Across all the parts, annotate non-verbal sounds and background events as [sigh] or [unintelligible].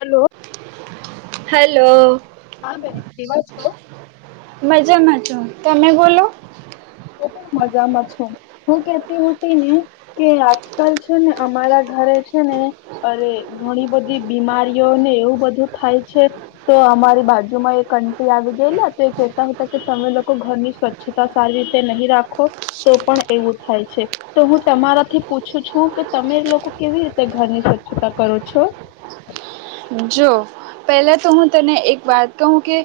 Hello. Hello. હા બેન, કેવા છો? મજામાંછો, તમે બોલો? હુ પણ મજામાં છું, હું કેતીતી ને કે આજકાલ છે ને અમારા ઘરે છે ને અરે ઘણી બધી બીમારીઓને એવું બધું થાય છે, તો અમારી બાજુમાં એક આંટી આવી ગયેલા તો એ કેહેતા હતા કે તમે લોકો ઘરની સ્વચ્છતા સારી તે નહી રાખો તો પણ એવું થાય છે. તો હું તમારાથી પૂછું છું કે તમે લોકો કેવી રીતે ઘરની સ્વચ્છતા કરો છો? જો પહેલાં તો હું તને એક વાત કહું કે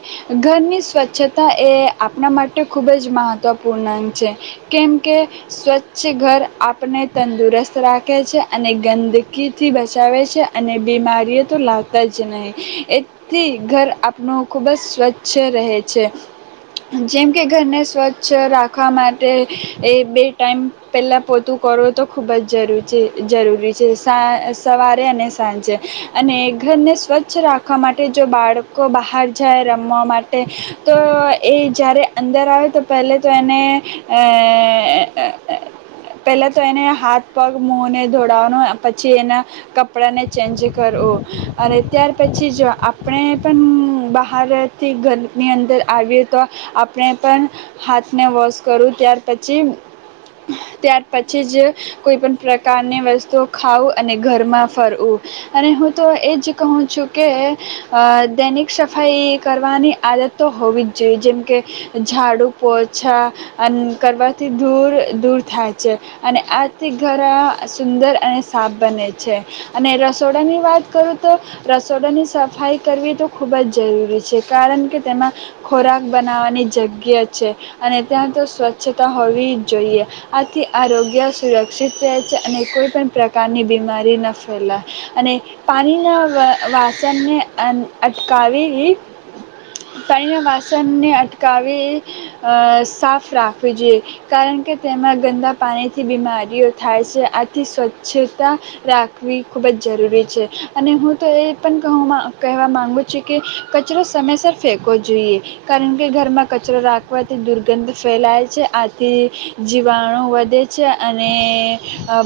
ઘરની સ્વચ્છતા એ આપણા માટે ખૂબ જ મહત્ત્વપૂર્ણ છે. કેમ કે સ્વચ્છ ઘર આપને તંદુરસ્ત રાખે છે. અને ગંદકીથી બચાવે છે, અને બીમારીઓ તો લાગ જ નહીં એથી ઘર આપણ ખૂબ જ સ્વચ્છ રહે છે. જેમ કે ઘરને સ્વચ્છ રાખવા માટે એ બે ટાઈમ પહેલાં પોતું કરો તો ખૂબ જ જરૂર છે જરૂરી છે સા સવારે, અને સાંજે અને ઘરને સ્વચ્છ રાખવા માટે જો બાળકો બહાર જાય રમવા માટે તો એ જ્યારે અંદર આવે તો પહેલા તો એને અ પહેલાં તો એને હાથ પગ મોહને ધોડાવવાનો પછી એના કપડાંને ચેન્જ કરવું. અને ત્યાર પછી આપણે પણ બહારથી ઘરની અંદર આવીએ તો આપણે પણ હાથને વોશ કરું ત્યાર પછી ત્યાર પછી જ કોઈ પણ પ્રકારની વસ્તુ ખાવું અને ઘરમાં ફરવું. અને હુ તો એ જ કહું છું કે અ દૈનિક સફાઈ કરવાની આદત તો હોવી જ જોઈએ, જેમ કે ઝાડું ઓછા અને કરવાથી દૂર દૂર થાય છે અને આજથી ઘર સુંદર અને સાફ બને છે. અને રસોડાની વાત કર તો રસોડાની સફાઈ કરવી તો ખૂબ જ જરૂરી છે. કારણ કે તેમાં ખોરાક બનાવવાની જગ્યા છે, અને ત્યાં તો સ્વચ્છતા હોવી જ જોઈએ આથી આરોગ્ય સુરક્ષિત રહે છે. અને કોઈ પણ પ્રકારની બીમારી ન ફેલાય. અને પાણીના વ વાસણને અ અટકાવી પાણીના વાસણને અટકાવી અ સાફ રાખવવી જોઈએ. કારણ કે તેમાં ગંદા પાણીથી બીમારીઓ થાય છે આથી સ્વચ્છતા રાખવી ખૂબ જ જરૂરી છે. અને હું તો એ પણ કહું કહેવા માગુ છું કે કચરો સમયસર ફેંકોવો જોઈએ. કારણ કે ઘરમાં કચરો રાખવાથી દુર્ગંધ ફેલાય છે આથી જીવાણુ વધે છે અને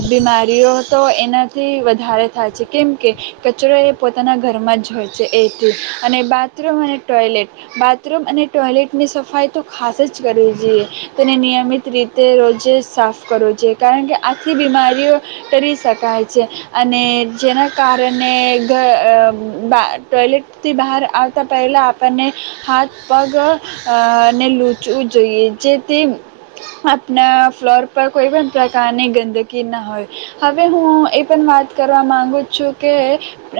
બીમારીઓ તો એનાથી વધારે થાય છે. કેમ કે કચરો એ પોતાના ઘરમાં જ હોય છે. એથી અને બાથરૂમ અને ટોયલેટ બાથરૂમ અને ટોયલેટની સફાઈ તો ખાસ જ કરવી જોઈએ. તેને નિયમિત રીતે રોજે સાફ કરવો જોઈએ કારણ કે આથી બીમારીઓ તરી શકાય છે. અને જેના કારણે ઘ અ ટોયલેટથી બહાર આવતા પહેલાં આપણને હાથ પગ અ ને લૂચવું જોઈએ જેથી આપના ફ્લોર પર કોઈ પણ પ્રકારની ગંદકી ના હોય. હવે હું એ પણ વાત કરવા માગુ છુ કે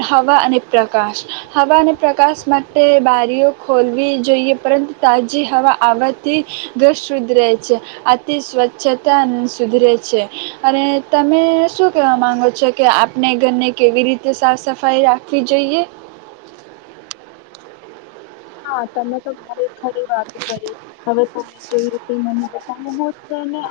હવા અને, પ્રકાશ હવા અને પ્રકાશ માટે બારીઓ ખોલવી જોઈએ પરંતુ તાજી હવા આવવાથી ઘર શુદ્ધરે છે અતિ સ્વચ્છતા અને સુધરે છે. અને તમે શું કહેવા માગો છો કે આપણે ઘરની કેવી રીતે સાફ સફાઈ રાખવી જોઈએ? હા તમે તો ભારી ખરી વાત કરી, હવે તો. જે રીતે મ બ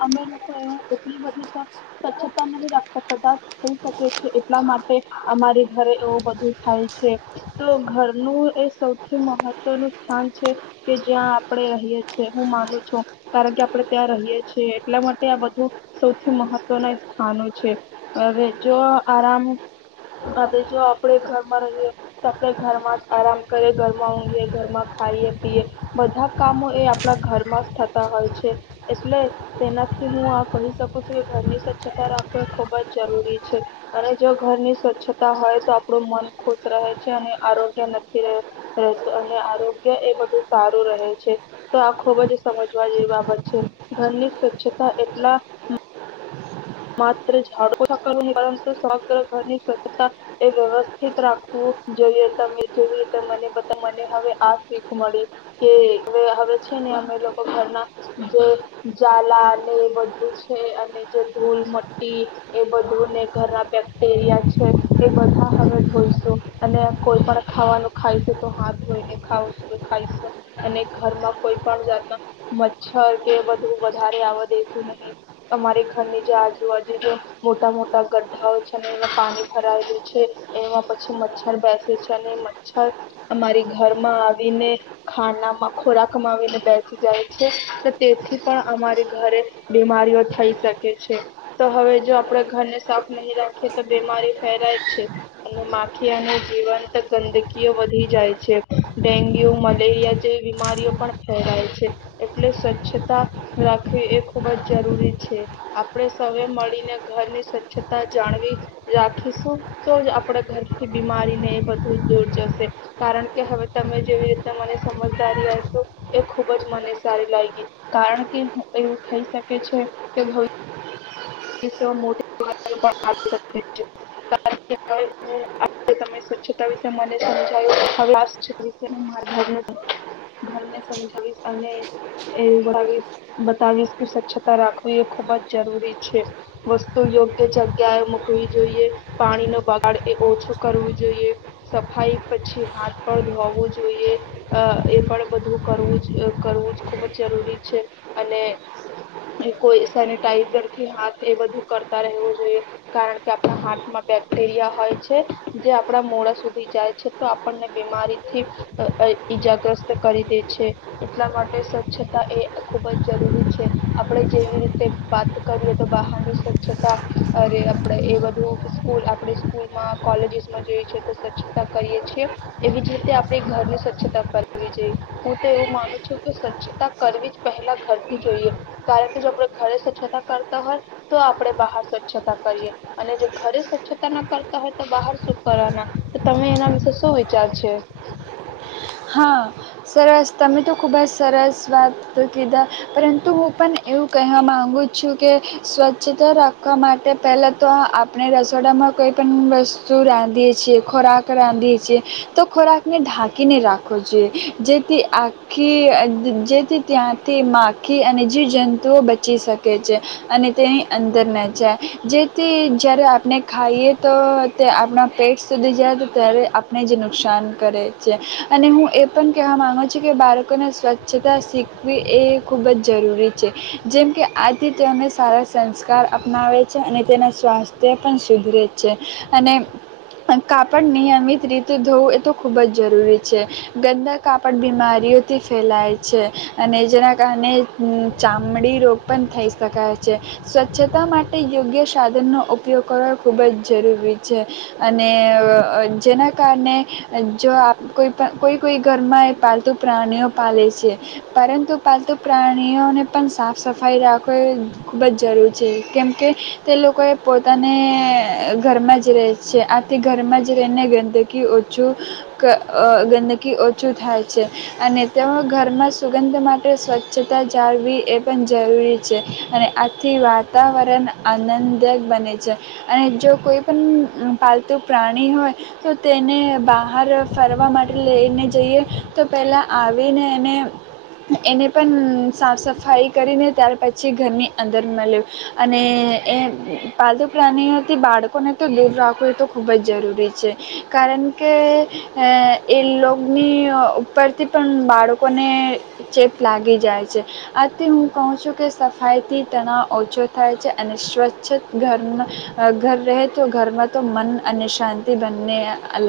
અમે લોકો એ એટ બધીચ્છતા પારથ થઈ શકે છે એટલા માટે અમારી ઘરે એવું બધું થાય છે તો ઘરનું એ સૌથી મહ સ્થ છે કે જ્યાં આપણે રહીએ છ છે હું માનું છું કારણ કે આપડણે ત્યાં રહીએ છીએ એટલા માટે આ બધું સૌથી મહત્વના સ્થાનો છે હવે જો આરામ હવે જો આપણે ઘરમાં રહીએ તો આપણે ઘરમાં જ આરામ કરીએ ઘરમાં. ઘરમાં ખાઈએ પીએ બધા કામો એ આપણા ઘરમાં જ થતા હોય છે એટલે તેનાથી હું આ કહી શકું છું કે ઘરની સ્વચ્છતા રાખવી એ ખુબ જ જરૂરી છે અને જો ઘરની સ્વચ્છતા હોય તો આપણું મન ખુશ રહે છે અને આરોગ્ય નથી રહે. અને આરોગ્ય એ બધું સારું રહે છે તો આ ખુબ જ સમજવા જેવી બાબત છે ઘરની સ્વચ્છતા એટલા પરંતુ સમગ્ર ઘરની સ્વચ્છતા એ વ્યવસ્થિત રાખવું જોઈએ તમે જો મ મને હવે આ શીખ મળી કે હવે છે ને અમે લોકો ઘરના જે જાલા અને એ બધું છે અને એ બધુંને ઘરના બેક્ટેરિયા છે એ બધા હવે ધોઈશું અને કોઈ પણ ખાવાનું ખાય છે તો હાથ ધોઈને ખાવશ ખાઈશું અને ઘરમાં કોઈ પણ જાત મચ્છર કે બધું વધારે આવ દેસું નહીં અમારી ઘરની જે આજુબાજુ જે મોટા મોટા ગ્ઢાઓ છે એમાં પાણી ભરાયેલું છે એમાં પછી મચ્છર બેસે છે અને મચ્છર અમારી ઘરમાં આવીને ખાનામાં ખોરાક માવીને બેસી જાય છે તેથી પણ અમારી ઘરે બીમારીઓ થઈ શકે. તો હવે જો આપણે ઘરને સાફ નહીં રાખીએ તો બીમારી ફેલાય છે અને માખિયાનું જીવનંત ગંદકીઓ વધી જાય છે ડેન્ગ્યુ મલેરિયા જેવી બીમારીઓ પણ ફેલાય છે એટલે સ્વચ્છતા રાખવી એ ખૂબ જ જરૂરી છે. આપણે સ મળીને ઘરની સ્વચ્છતા જાણવી રાખીશું તો જ આપણા ઘરથી બીમારીને એ બધું દૂર જશે કારણ કે હવે તમે જેવી રીતે મને સમજદારી આપ્યું એ ખુબ જ મને સારી લાગી કારણ કે એવું થઈ શકે છે કે [unintelligible] છે સ્વચ્છતા મી સમાવીશ અને બતાવીશ કે સ્વચ્તા રાખવી એ ખુબ જ જરૂરી છે. વસ્તુ યોગ્ય જગ્યાએ મૂકવી જોઈએ, પાણી નો બગાડ એ ઓછો કરવો જોઈએ, સફાઈ પછી હાથ પણ ધોવું જોઈએ, એ પણ બધું કરવું કરવું જ ખુબ જ જરૂરી છે અને કોઈ સેનટાઈઝર હાથ એ બધું કરતા રહેવું જોઈએ, કારણ કે આપણા હાથમાં બેક્ટેરિયા હોય છે જે આપણા મોડા સુધી જાય છે, તો આપણને બીમારીથી ઈજાગ્રસ્ત કરી દે છે, એટલા માટે સ્વચ્છતા એ ખુબ જ જરૂરી છે. આપણે જેવી રીતે વાત કરીએ તો બહાર ની સ્વચ્છતા. અરે આપ એ બધું સ્કૂલ આપણે સ્કૂલમાં, કોલેજીસમાં જોઈ તો સ્વચ્છતા કરીએ છી એવી જ રીતે આપણે ઘરની સ્વચ્છતા કરવી જોઈએ. હું તો એવું માનું છું કે સ્વચ્છતા કરવી જ પહેલા ઘરથી જોઈએ કારણ કે જો આપણે ઘરે સ્વચ્છતા કરતા હોય તો આપણે બહાર સ્વચ્છતા કરીએ અને જો ઘરે સ્વચ્છતા ના કરતા હોય તો બહાર શું કરવાના તમે એના વિશે શું વિચાર છે. હા સરસ તમે તો ખૂબ જ સરસ વાત કીધા, પરંતુ હું પણ એવું કહેવા માગું છું કે સ્વચ્છતા રાખવા માટે પહેલાં તો આપણે રસોડામાં કોઈ પણણ વસ્તુ રાંધીએ છીએ ખોરાક રાંધીએ છીએ તો ખોરાકને ઢાંકીને રાખ રાખવો જો જેથી આખી જેથી ત્યાંથી માખી અને જીવજંતુઓ બચી શકે છે, અને તેની અંદર ના જાય જેથી જ્યારે આપણે ખાઈએ તો તે આપણા પેટ સુધી જાય તો ત્યારે આપણે જ નુકસાન કરે છે. અને હું એ પણ કહેવા માગું છું, કે બાળકોને સ્વચ્છતા શીખવી એ ખૂબ જ જરૂરી છે, જેમ કે આથી તેને સારા સંસ્કાર અપનાવે છે, અને તેનાં સ્વાસ્થ્ય પણ સુધરે છે અને કાપડ નિયમિત રીતે ધોવું એ તો ખૂબ જ જરૂરી છે. છે ગંદા કાપડ બીમારીઓથી ફેલાય છે અને જેના કારણે ચામડી રોગ પણ થઈ શકાય છે સ્વચ્છતા માટે યોગ્ય સાધનનો ઉપયોગ કરવાવો ખૂબ જ જરૂરી છે અને જેના કારણે જો આપ કોઈ કોઈ કોઈ ઘરમાં એ પાલતુ પ્રાણીઓ પાલેે છે પરંતુ પાલતુ પ્રાણીઓને પણ સાફ સફાઈ રાખવી ખૂબ જ જરૂર છે, કેમકે તે લોકોએ પોતાને ઘરમાં જ રહે છે આથી ઘરમાં જ રહીને ગંદકી ઓછું ગંદકી ઓછું થાય છે અને તેમાં ઘરમાં સુગંધ માટે સ્વચ્છતા જાળવી એ પણ જરૂરી છે અને આથી વાતાવરણ આનંદદાયક બને છે અને જો કોઈ પણ પાલતુ પ્રાણી હોય તો તેને બહાર ફરવા માટે લઈને જઈએ તો પહેલાં આવીને એને એને પણ સાફ સફાઈ કરીને ત્યાર પછી ઘરની અંદર મળે અને એ પાલતુ પ્રાણીઓથી બાળકોને તો દૂર રાખવું એ તો ખૂબ જ જરૂરી છે કારણ કે એ લોગની ઉપરથી પણ બાળકોને ચેપ લાગી જાય છે. આથી હું કહું છું કે સફાઈથી તણાવ ઓછો થાય છે અને સ્વચ્છ ઘરમાં ઘર રહે તો ઘરમાં તો મન અને શાંતિ બંને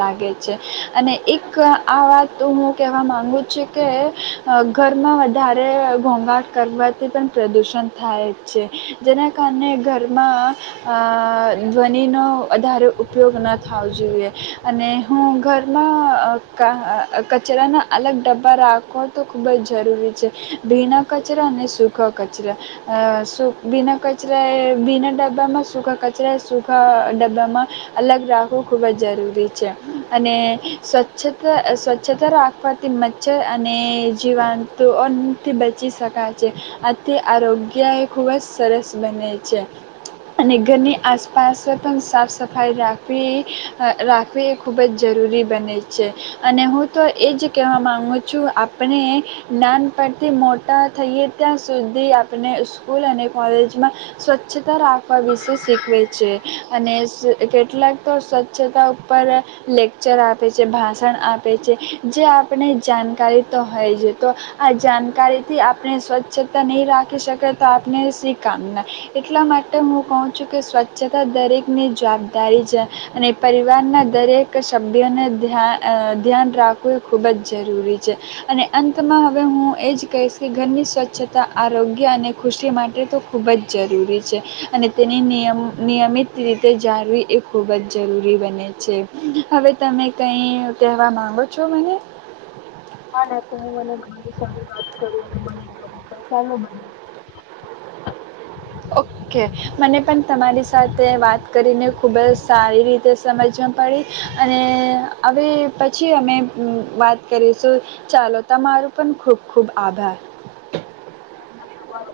લાગે છે. અને એક આ વાત હું કહેવા માગુ છું કે ઘરમાં વધારે ઘોંઘાટ કરવાથી પણ પ્રદૂષણ થાય જ છે જેના કારણે ઘરમાં ધ્વનિનો વધારે ઉપયોગ ન થવો જોઈએ. અને હું ઘરમાં કચરાના અલગ ડબ્બા રાખો તો ખૂબ જ જરૂરી છે. ભીના કચરા અને સૂખા કચરા ભીના કચરાએ ભીના ડબ્બામાં સૂખા કચરા એ સૂખા ડબ્બામાં અલગ રાખવું ખૂબ જ જરૂરી છે. અને સ્વચ્છતા, સ્વચ્છતા રાખવાથી મચ્છર અને જીવાંતુઓથી બચી શકાય છે આથી આરોગ્ય એ ખૂબ જ સરસ બને છે અને ઘરની આસપાસ પણ સાફ સફાઈ રાખવી રાખવી એ ખૂબ ખૂબ જ જરૂરી બને છે અને હું તો એ જ કહેવા માગું છું. આપણે નાનપણથી મોટા થઈએ ત્યાં સુધી આપણે સ્કૂલ અને કોલેજમાં સ્વચ્છતા રાખવા વિશે શીખવે છે અને કેટલાક તો સ્વચ્છતા ઉપર લેક્ચર આપે છે ભાષણ આપે છે, જે આપણે જાણકારી તો હોય છે તો આ જાણકારીથી આપણે સ્વચ્છતા નહીં રાખી શકીએ તો આપણે શવી કામના, એટલા માટે હું કહું છું કે સ્વચ્છતા દરેકની જવાબદારી છે અને પરિવારના દરેક કે શબ્દને ધ્યા ધ્યાન રાખવું એ ખૂબ જ જરૂરી છે અને અંતમાં હવે હું એ જ કહીશ કે ઘરની સ્વચ્છતા આરોગ્ય અને ખુશી માટે તો ખૂબ જ જરૂરી છે અને તેની નિયમ નિયમિત રીતે જાળવી એ ખૂબ જ જરૂરી બને છે. હવે તમે કઈ કહેવા માંગો છો મને? અને તમે મને ઘણી સારી વાત કરી મને ગમ્યું ચાલું મળીએ. ઓકે. મને પણ તમારી સાથે વાત કરીને ખૂબ જ સારી રીતે સમજવા પડી અને આવી પછી અમે વાત કરીશું ચાલો તમારું પણ ખૂબ ખૂબ આભાર. તમારો